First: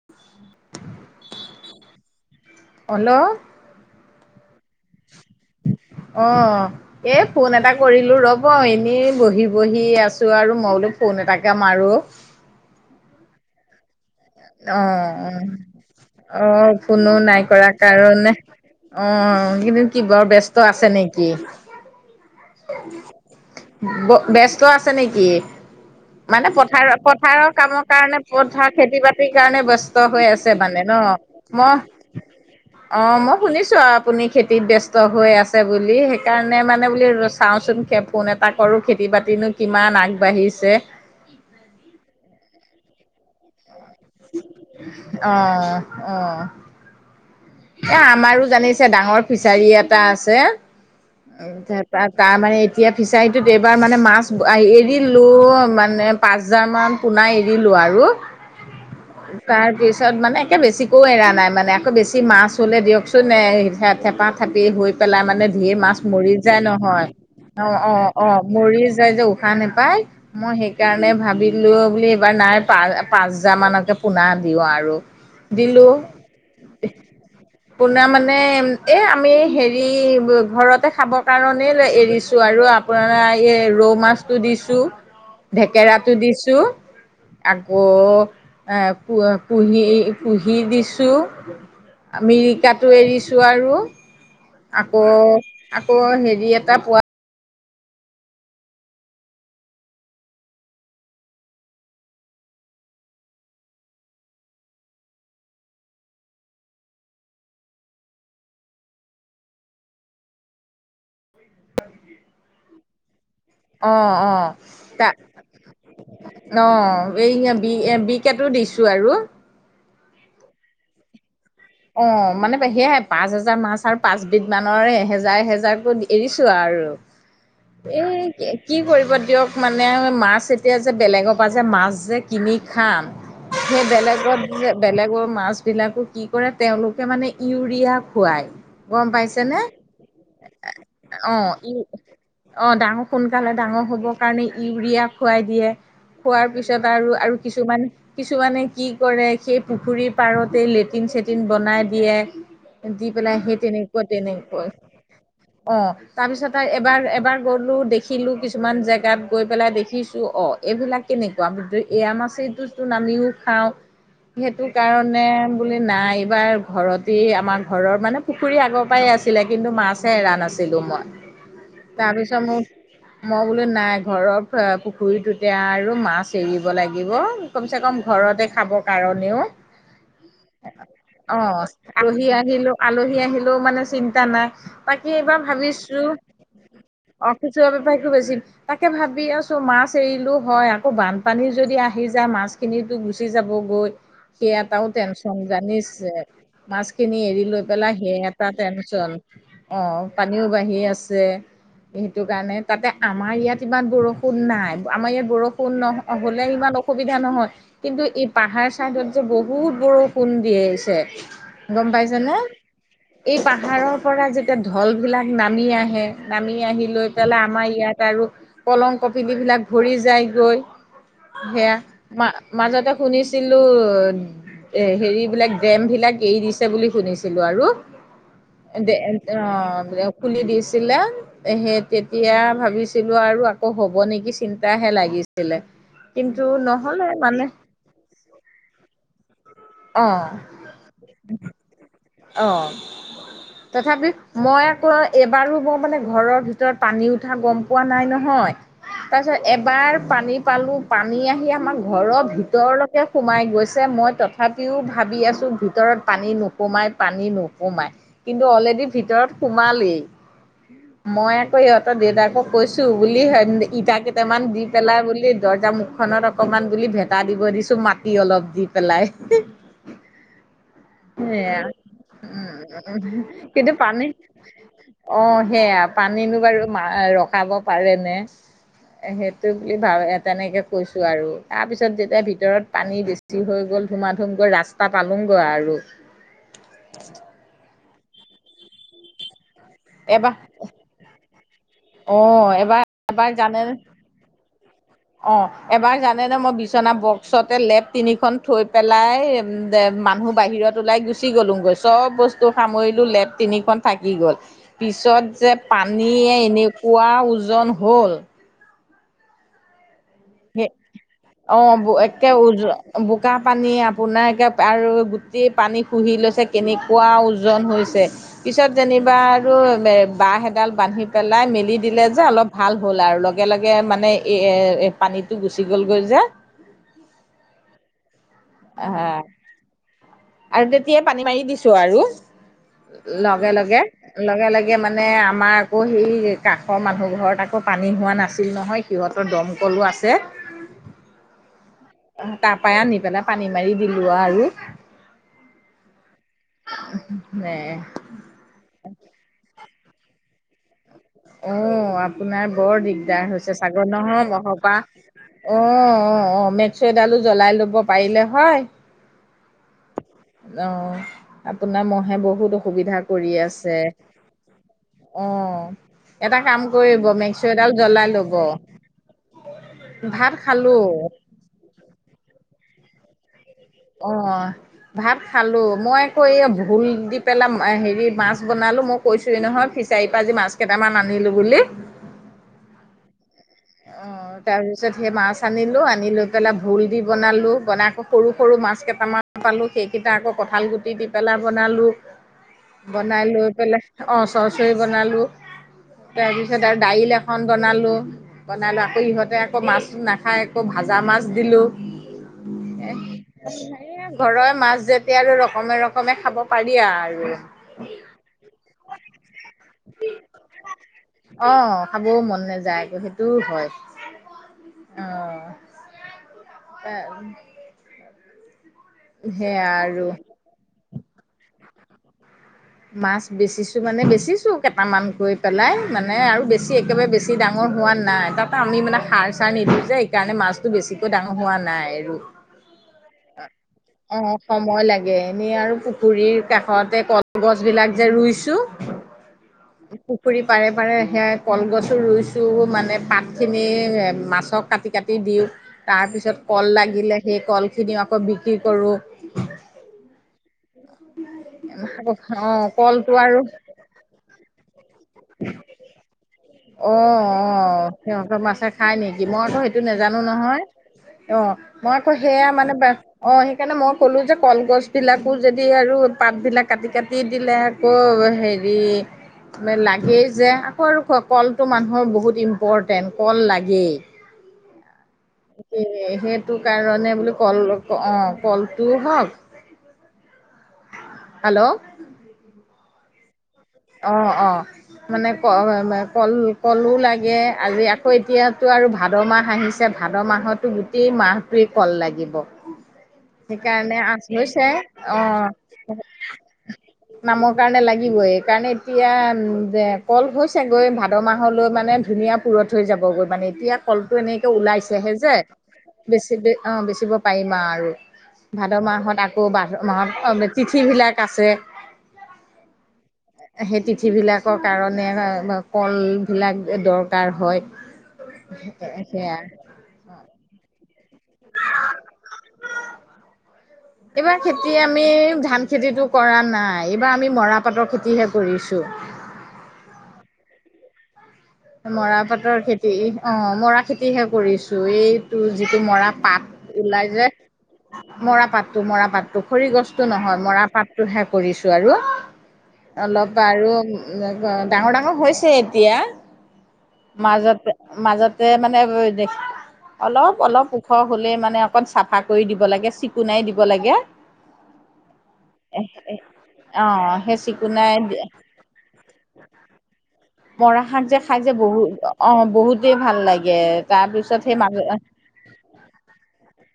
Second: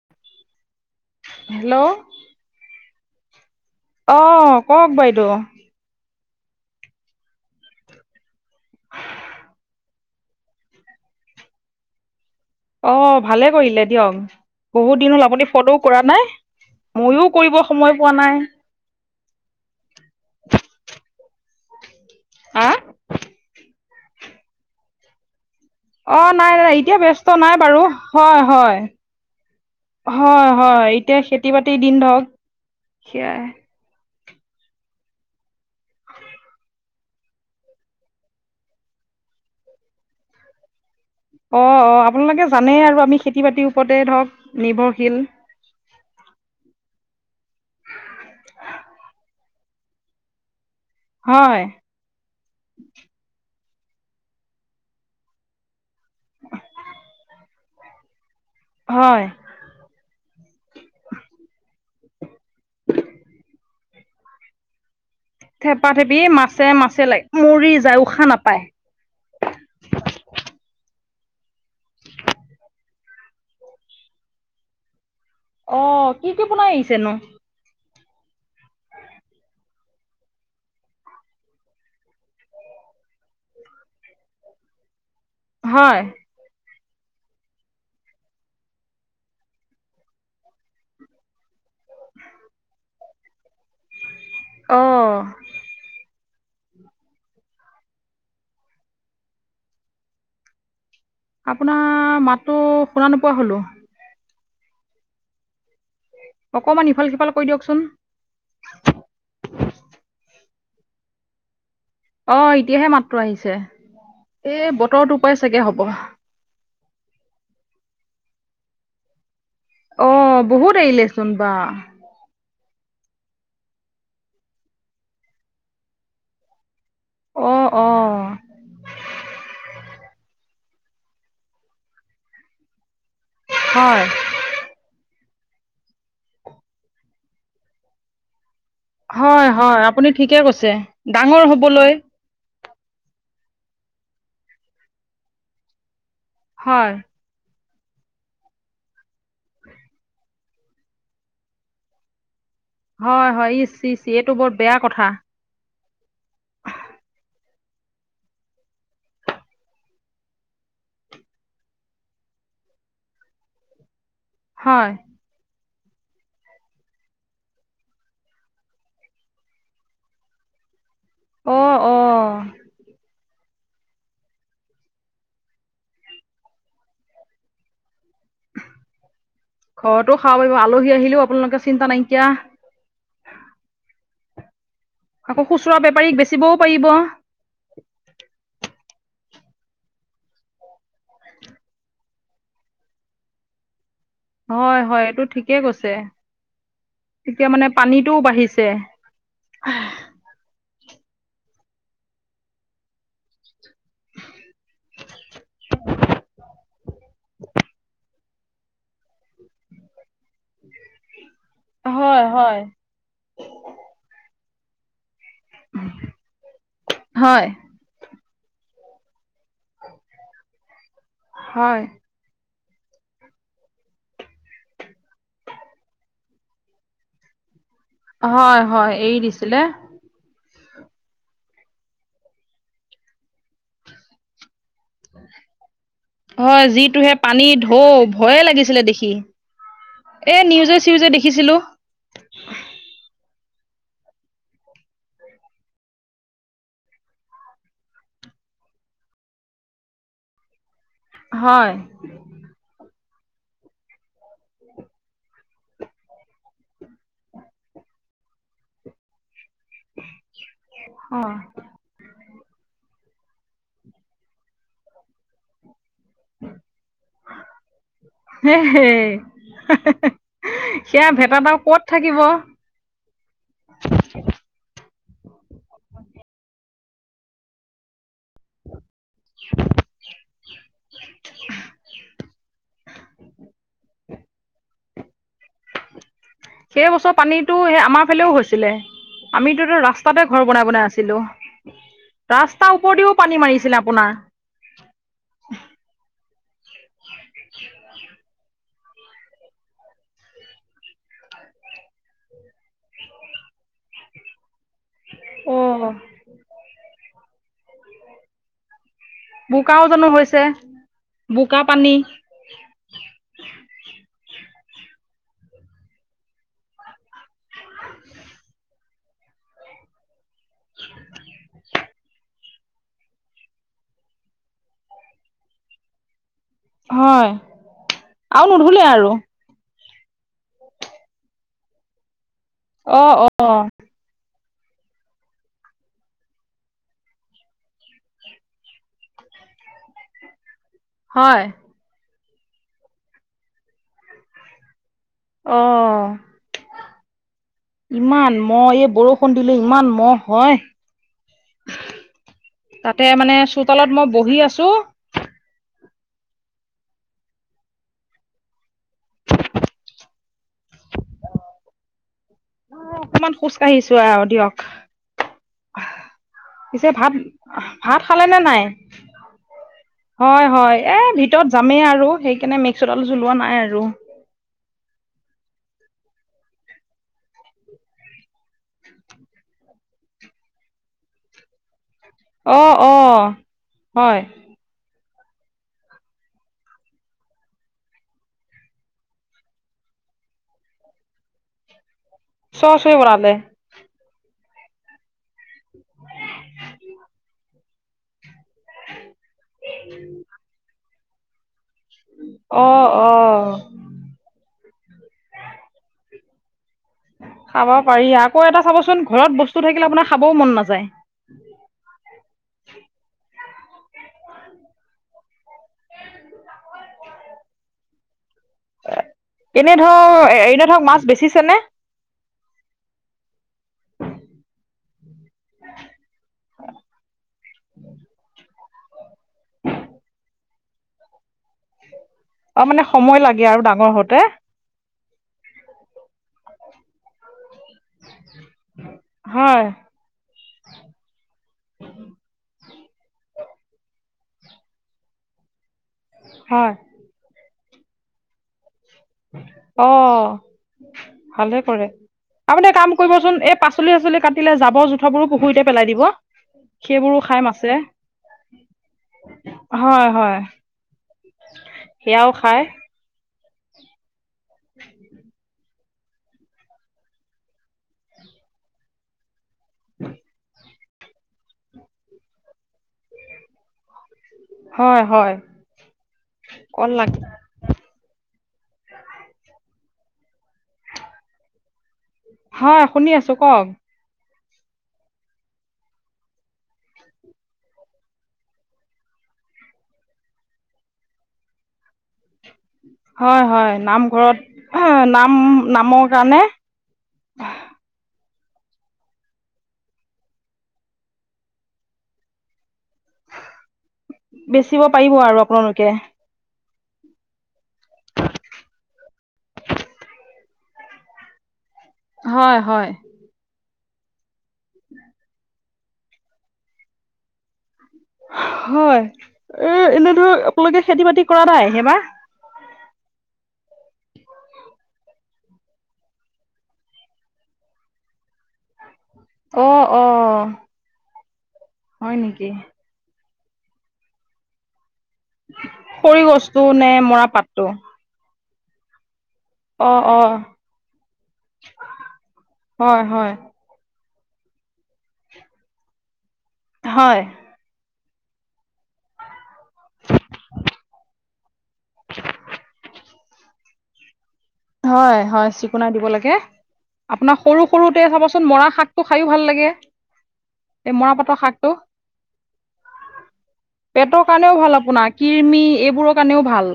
[inaudible] Hello. Hello. অ' কওঁক বাইদো? অ'। এ, ফোন এটা কৰিলোঁ ৰ'ব এনেই বহি বহি আছোঁ আৰু, মই বোলো ফোন এটাকে মাৰো। অ' ভালে কৰিলে দিয়ক, বহুত অঁ দিন হ'ল অঁ আপুনি ফনো কৰা ৰা নাই। অঁ ময়ও কৰিব সময় পোৱা নাই। অ' এইকেইদিন বৰ ব্যস্ত আছে নেকি? হা ব-ব্যস্ত আছে নেকি? অ মানে নাই নাই এতিয়া ব্যস্ত পথাৰ-পথাৰৰ নাই বাৰু কামৰ কাৰণে হয় পথাৰ হয় খেতি বাতি কাৰণে বস্ত হৈ হয় আছে মানে হয় ন'? এতিয়া খেতি বাতিৰ মই, দিন ধৰক অ' মই সেয়াই শুনি শুনিছোঁ আৰু আপুনি খেতিত ব্যস্ত হৈ আছে বুলি সেইকাৰণে মানে বুলি ৰ চাওঁচোন কে-ফোন এটা কৰোঁ, খেতি বাতিনো কিমান আগবাঢ়িছে। অ', অ' আপোনালোকে জানেই আৰু আমি খেতি বাতিৰ ওপৰতে ধৰক নিৰ্ভৰশীল। অ'। অ'। এ, আমাৰো জানিছে ডাঙৰ ফিচাৰী এটা আছে। হয় [unintelligible] তা-তাৰ মানে এতিয়া ফিচাৰীটোত এইবাৰ মানে মাছ এৰিলো মানে পাঁচ হাজাৰমান পোনা এৰিলোঁ আৰু। হয়। তাৰপিছত মানে একে বেছিকোও এৰা নাই মানে আকৌ বেছি মাছ হ'লে দিয়কচোন নে থেপা থেপি হৈ পেলাই মানে ঢেৰ থেপা মাছ থেপি মৰি যায় মাছে মাছে নহয়। লাগে মৰি অ', যায় অ', উশাহ অ' নাপায় মৰি যায় যে উশাহ নেপায়। মই সেইকাৰণে ভাবিলোঁ বুলি এইবাৰ নাই পা-পাঁচ হাজাৰ মানকে পোনা দিওঁ আৰু। অ দিলোঁ। কি কি পোনা এৰিছেনো? পোনা মানে এ, আমি হেৰি ঘৰতে খাব কাৰণেই লে এৰিছোঁ আৰু পুৰা এই ৰৌ মাছটো দিছো, হয় ঢেকেৰাটো দিছো। আকৌ, এ-কুহি দিছোঁ। মিৰিকাতো এৰিছো আৰু, অ আকৌ, আকৌ, হেৰি এটা পোৱা আপোনাৰ মাতটো শুনা নোপোৱা হ'লোঁ। অকণমান ইফাল-সিফাল কৰি দিয়কচোন। অ, এতিয়াহে মাতটো আহিছে অঁ অঁ এই বতৰটো পাই চাগে হব। অ, এই বি, বি-কেটো দিছো আৰু। অ, বহুত এৰিলে, চোন বা। অ, মানে সেয়াই পাঁচ হেজাৰ মাছ আৰু পাঁচবিধ মানৰ এহেজাৰ, এহেজাৰকে এৰিছোঁ আৰু। অ অ এই, কি কৰিব দিয়ক, মানে মাছ এতি এতিয়া যে বেলেগৰ পৰা যে মাছ যে কিনি খাম, সেই হয় বেলেগত যে বেলেগৰ মাছ বিলাকো কি কৰে, তেওঁলোকে মানে ইউৰিয়া খুৱাই। হয়, হয়, আপুনি ঠিকে কৈছে, ডাঙৰ অ' ই হ'বলৈ। অ, ডাঙৰ, সোনকালে ডাঙৰ হ'বৰ কাৰণে, ইউৰিয়া খুৱাই দিয়ে। খোৱাৰ পিছত হয় আৰু আৰু কিছুমান, কিছুমানে কি কৰে সেই পুখুৰীৰ পাৰতে লেট চেটিন-চেটিন বনাই দিয়ে, দি হয় পেলাই হয় সেই ইচ ইচ তেনেকুৱা, এইটো বৰ তেনেকুৱা। বেয়া কথা অ, তাৰপিছতে এবাৰ, এবাৰ গলোঁ, দেখিলো কিছুমান জেগাত গৈ পেলাই দেখিছোঁ অ, এইবিলাক কেনেকুৱা, এৰা মাছেটোতো আমিও খাওঁ। সেইটো হয় কাৰণে, বুলি নাই। এইবাৰ ঘৰতে, আমাৰ ঘৰৰ মানে পুখুৰী আগৰ পৰাই আছিলে, কিন্তু মাছেহে এৰা নাছিলো মই? অ অ তাৰপিছত মোৰ মই বোলো নাই, ঘৰৰ পুখুৰীটোতে আৰু মাছ এৰিব লাগিব। কমচে কম, ঘৰতে খাব কাৰণেও ঘৰতো খাব পাৰিব আলহী আহিলেও অ, আপোনালোকে চিন্তা নাইকিয়া আলহি, আহিলেও আলহী, আহিলেও মানে চিন্তা নাই, বাকী এইবাৰ আকৌ খুচুৰা ভাবিছো বেপাৰীক বেচিবও পাৰিব খুচুৰা বেপাৰীটো বেছি। তাকে ভাবি আছো, মাছ এৰিলো হয়, আকৌ বানপানী যদি আহি যায়, মাছ খিনিতো গুচি যাব গৈ, সেই হয় এটাও হয় এইটো টেনচন ঠিকেই জানিছ কৈছে যে, মাছখিনি এৰি এতিয়া লৈ মানে পেলাই, সেই পানীটোও এটা বাঢ়িছে টেনচন। অ, পানীও বাঢ়ি আছে। সেইটো কাৰণে তাতে আমাৰ ইয়াত ইমান বৰষুণ নাই, আমাৰ ইয়াত বৰষুণ ন, হ'লে ইমান অসুবিধা নহয় কিন্তু এই পাহাৰ-চাইডত যে বহুত বৰষুণ দিয়ে। গম পাইছ হয় নে, হয় এই পাহাৰৰ পৰা যেতিয়া ঢল বিলাক নামি আহে, নামি আহি লৈ পেলাই, হয় আমাৰ ইয়াত আৰু কলং, কপিলি বিলাক। ঘূৰি যায় গৈ, সেয়া। হয় মা, মাজতে শুনিছিলো এ, হেৰিবিলাক ডেম বিলাক এৰি দিছে বুলি শুনিছিলো আৰু হয় হয় এৰি দিছিলে। অ, [inaudible] খুলি দিছিলে, সেই তেতিয়া ভাবিছিলো আৰু আকৌ হ'ব নেকি চিন্তা বেয়াহে লাগিছিলে, কিন্তু নহ'লে মানে। এ, ভয়ে লাগিছিলে দেখি, অ এই নিউজে-চিউজে দেখিছিলো। অ, তথাপিও মই আকৌ এবাৰো, মই মানে ঘৰৰ ভিতৰত পানী উঠা গম, পোৱা নাই নহয়। তাৰ পিছত, এবাৰ পানী পালো পানী আহি হয় আমাৰ ঘৰৰ ভিতৰত ভিতৰলৈকে সোমাই গৈছে, মই তথাপিও ভাবি আছোঁ, ভিতৰত পানী নোসোমাই। পানী নোসোমাই, কিন্তু অলৰেডি ভিতৰত সোমালেই, অ মই আকৌ সিহঁত ত, দেউতাকো কৈছোঁ বুলি ইটা কেইটামান দি পেলাই বুলি, দৰ্জা মুখ খনত অকমান বুলি ভেটা দিব দিছো মাটি অলপ হে দি হে পেলাই। সেয়া ভেটা বাৰু ক'ত থাকিব। উম, উম কিন্তু পানীত অ' সেয়া পানীনো বাৰু ৰখাব পাৰে নে? সেইটো বুলি ভাব তেনেকে কৈছোঁ আৰু তাৰ পিছত যেতিয়া ভিতৰত পানী বেছি বেছি হৈ গ'ল ধুমা ধুম গৈ ৰাস্তা পালোগৈ আৰু। সেই বছৰ পানীটো সেই আমাৰ ফালেও হৈছিলে আমিতো ৰাস ৰাস্তাতে এবাৰ ঘৰ বনাই বনাই আছিলাম, অ ৰাস্তাৰ এবাৰ ওপৰদিও পানী মাৰিছিলে আপোনাৰ। অঁ এবাৰ জানেনে মই বিচনা বক্সতে লেপ তিনিখন থৈ পেলাই যে মানুহ বাহিৰত ওলাই গুচি গ'লো গৈ চব বস্তু তো সামৰিলো লেপ তিনিখন থাকি গ'ল। পিছত অ যে পানীয়ে এনেকুৱা ওজন হ'ল বোকাও জানো হৈছে? বোকা অ' পানী। এক বোকা পানী আপোনাৰ একে আৰু গোটে পানী শুহি লৈছে কেনেকুৱা ওজন হৈছে পিছত যেনিবা আৰু এ বাঁহ এডাল বান্ধি পেলাই মেলি দিলে যে অলপ ভাল হ'ল আৰু লগে লগে মানে এই পানীটো গুচি গ'লগৈ যে হয়। আৰু নুধুলে আৰু অ' আৰু তেতিয়াই পানী মাৰি দিছোঁ আৰু। অ অ। লগে, লগে লগে লগে মানে আমাৰ আকৌ সেই কাষৰ মানুহ ঘৰত আকৌ পানী হোৱা নাছিল নহয় সিহঁতৰ দমকলো আছে হয়। তাৰ পৰাই আনি পেলাই পানী মাৰি দিলো আৰু অ'। ন [unintelligible] ইমান মহ, এই বৰষুণ দিলে ইমান মহ হয়। অ' আপোনাৰ বৰ তাতে দিগদাৰ মানে হৈছে চাগৈ চোতালত মই নহয় বহি মহৰ আছো পা। অ' অ' অ' মেক্স' এডালো জ্বলাই ল'ব পাৰিলে হয়। অ' আপোনাৰ মহে বহুত অসুবিধা কৰি অকমান খোজ আছে। কাঢ়িছো আৰু দিয়ক অ' এটা কাম পিছে কৰিব ভাত মেক্স' এডাল ভাত জ্বলাই খালে ল'ব। নে নাই ভাত হয় হয় খালোঁ। এ ভিতৰত যামেই আৰু সেইকাৰণে মেক্স' ডাল জ্বলোৱা নাই আৰু। অ'। ভাত খালোঁ। মই আকৌ এই ভোল দি পেলাই হেৰি মাছ বনালোঁ, মই কৈছোঁৱেই নহয় ফিচাৰীৰ পৰা আজি মাছ কেইটামান আনিলোঁ বুলি। অ' অ' হয়। তাৰ পিছত সেই মাছ আনিলোঁ আনি লৈ পেলাই ভোল দি বনালোঁ বনাই আকৌ সৰু সৰু মাছ কেইটামান পালোঁ সেইকেইটা আকৌ কঁঠাল গুটি দি পেলাই বনালোঁ। চচ হৈ বনাই বনালে লৈ পেলাই অ' চৰচৰি বনালোঁ। তাৰপিছত আৰু দাইল এখন বনালোঁ। বনালোঁ আকৌ ইহঁতে আকৌ মাছ নাখায় আকৌ ভাজা মাছ দিলোঁ। অ [inaudible] অ এই ঘৰৰ মাছ যেতিয়া আৰু ৰকমে ৰকমে খাব পাৰি আৰু। খাব পাৰি। আকৌ এটা চাবচোন ঘৰত বস্তু থাকিলে আপোনাৰ খাবও মন নাযায়। অ খাবও মন নাযায় আকৌ সেই টো হয়। অহ তা সেয়া এনে ধৰ আৰু এতিয়া ধৰক মাছ বেচিছে নে? মাছ বেচিছো মানে বেচিছো কেইটামান কৈ পেলাই, মানে আৰু বেছি একেবাৰে বেছি বেছি ডাঙৰ হোৱা নাই। তাপা আমি মানে সাৰ চাৰ নিদিওঁ যে এই কাৰণে মাছটো বেছিকৈ ডাঙৰ হোৱা নাই। আৰু অ মানে সময় লাগে আৰু ডাঙৰ হওঁতে? অঁ সময় লাগে। এনে আৰু পুখুৰীৰ কাষতে কল গছ বিলাক যে ৰুইছো, হয় পুখুৰী পাৰে পাৰে সেয়া কলগছো ৰুইছো, মানে পাত খিনি এ মাছক কাটি কাটি টি দিওঁ। তাৰপিছত কল হয় লাগিলে সেই কলখিনিও আকৌ বিক্ৰী কৰোঁ। অ ভালে কৰে। অঁ আপুনি কাম কলটো কৰিবচোন আৰু এই পাছ পাচলি চাচলি কাটিলে জাবৰ-জোথৰ বোৰো পুখুৰীতে পেলাই দিব। অ সেইবোৰো খাই অ। মাছে সিহঁতৰ মাছে খাই নেকি? মইতো সেইটো হয় নাজানো হয় নহয়। অ মই আকৌ সেয়াও সেয়া খাই মানে বে, অ সেইকাৰণে মই ক'লোঁ যে কলগছবিলাকো যদি আৰু পাতবিলাক কাটি কাটি দিলে আকৌ হেৰি লাগেই যে। কল খোৱক, কলটো মানুহৰ বহুত ইম্পৰ্টেণ্ট। কল লাগেই। হয় হয়। সেইটো হে, সেইটো কল লাগ কাৰণে বোলো, কল অ কলটো হওঁক। হেল্ল' হয় শুনি আছোঁ। কওঁক? অ অ। মানে ক কল কলো লাগে, আজি আকৌ এতিয়াতো আৰু ভাদ মাহ আহিছে। [unintelligible] যে ভাদ মাহতো গোটেই মাহটোৱে কল লাগিব। হয় হয় সেইকাৰণে আচ নামঘৰত, হৈছে নাম অঁ নামৰ কাৰণে। নামৰ কাৰণে লাগিবই। কাৰণে এতিয়া কল হৈছেগৈ, ভাদ মাহলৈ মানে ধুনীয়া পুৰঠ হৈ যাব গৈ মানে এতিয়া কলটো এনেকে বেচিব পাৰিব ওলাইছেহে যে। আৰু আপোনালোকে বেছি অ বেচিব পাৰিম আ আৰু। ভাদ মাহত আকৌ ভাদ মাহত তিথিবিলাক আছে। হয় হয়। সেই তিথি বিলাকৰ কাৰণে কল বিলাক দৰকাৰ হয়। হয়। সেয়া এ এনে ধৰক আপোনালোকে খেতি বাতি কৰা নাই এইবাৰ? এইবাৰ খেতি আমি ধান খেতিটো কৰা নাই, এইবাৰ আমি মৰাপাটৰ খেতিহে কৰিছোঁ। অ অ। হয় মৰা নেকি পাটৰ খেতি। অ, মৰা খেতিহে কৰিছো। এই টো যিটো মৰা খৰি গছটো পাত নে ওলাই মৰা যে। পাতটো মৰা পাতটো, মৰা পাত পুখুৰী অ গছটো অ নহয়, মৰা পাতটোহে কৰিছো আৰু। হয় হয় অলপ আৰু অ ডাঙৰ- ডাঙৰ হৈছে এতিয়া। হয় মাজতে, মাজতে মানে দে অলপ অলপ ওখ হলেই মানে অকণ চাফা কৰি দিব লাগে, চিকুণাই দিব লাগে। হয়, হয়, চিকুনাই দিব লাগে। অ সেই আপোনাৰ চিকুণাই সৰু-সৰুতে চাবচোন মৰা শাকটো খাইও ভাল লাগে। মৰা শাক যে পাতৰ খাই যে শাকটো বহু অ বহুতেই ভাল লাগে। তাৰপিছত সেই মানুহ কৃমি এইবোৰ কাৰণেও ভাল।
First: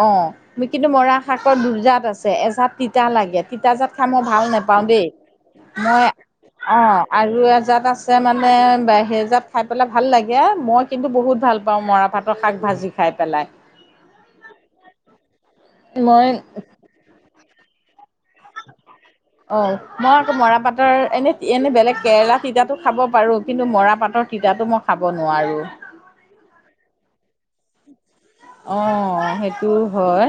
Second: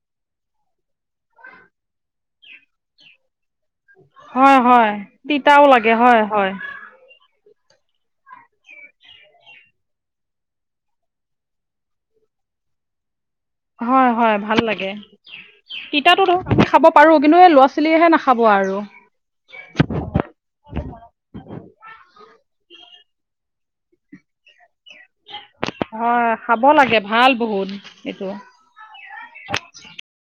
অ', কিন্তু মৰা শাকৰ দুজাত আছে। এজাত তিতা লাগে। তিতা জাত খাই মই ভাল হয় নাপাওঁ হয় দেই, তিতাও লাগে মই। হয় হয় অ'। আৰু এজাত আছে মানে, সেইজাত খাই পেলাই ভাল লাগে। মই কিন্তু বহুত ভাল পাওঁ মৰাপাট। প্ৰ শাক ভাজি খাই পেলাই। হয়-হয় ভাল লাগে। তিতাতো মই ধৰক আমি খাব পাৰোঁ। কিন্তু এই ল'ৰা ছোৱালীয়েহে নাখাব আৰু। অ', মই আকৌ মৰাপাটৰ এনেই- এনেই বেলেগ কেৰেলা তিতাটো খাব পাৰোঁ। কিন্তু মৰাপাটৰ তিতাটো মই খাব নোৱাৰোঁ। হয়। খাব লাগে, ভাল বহুত এইটো। অ', সেইটো হয়।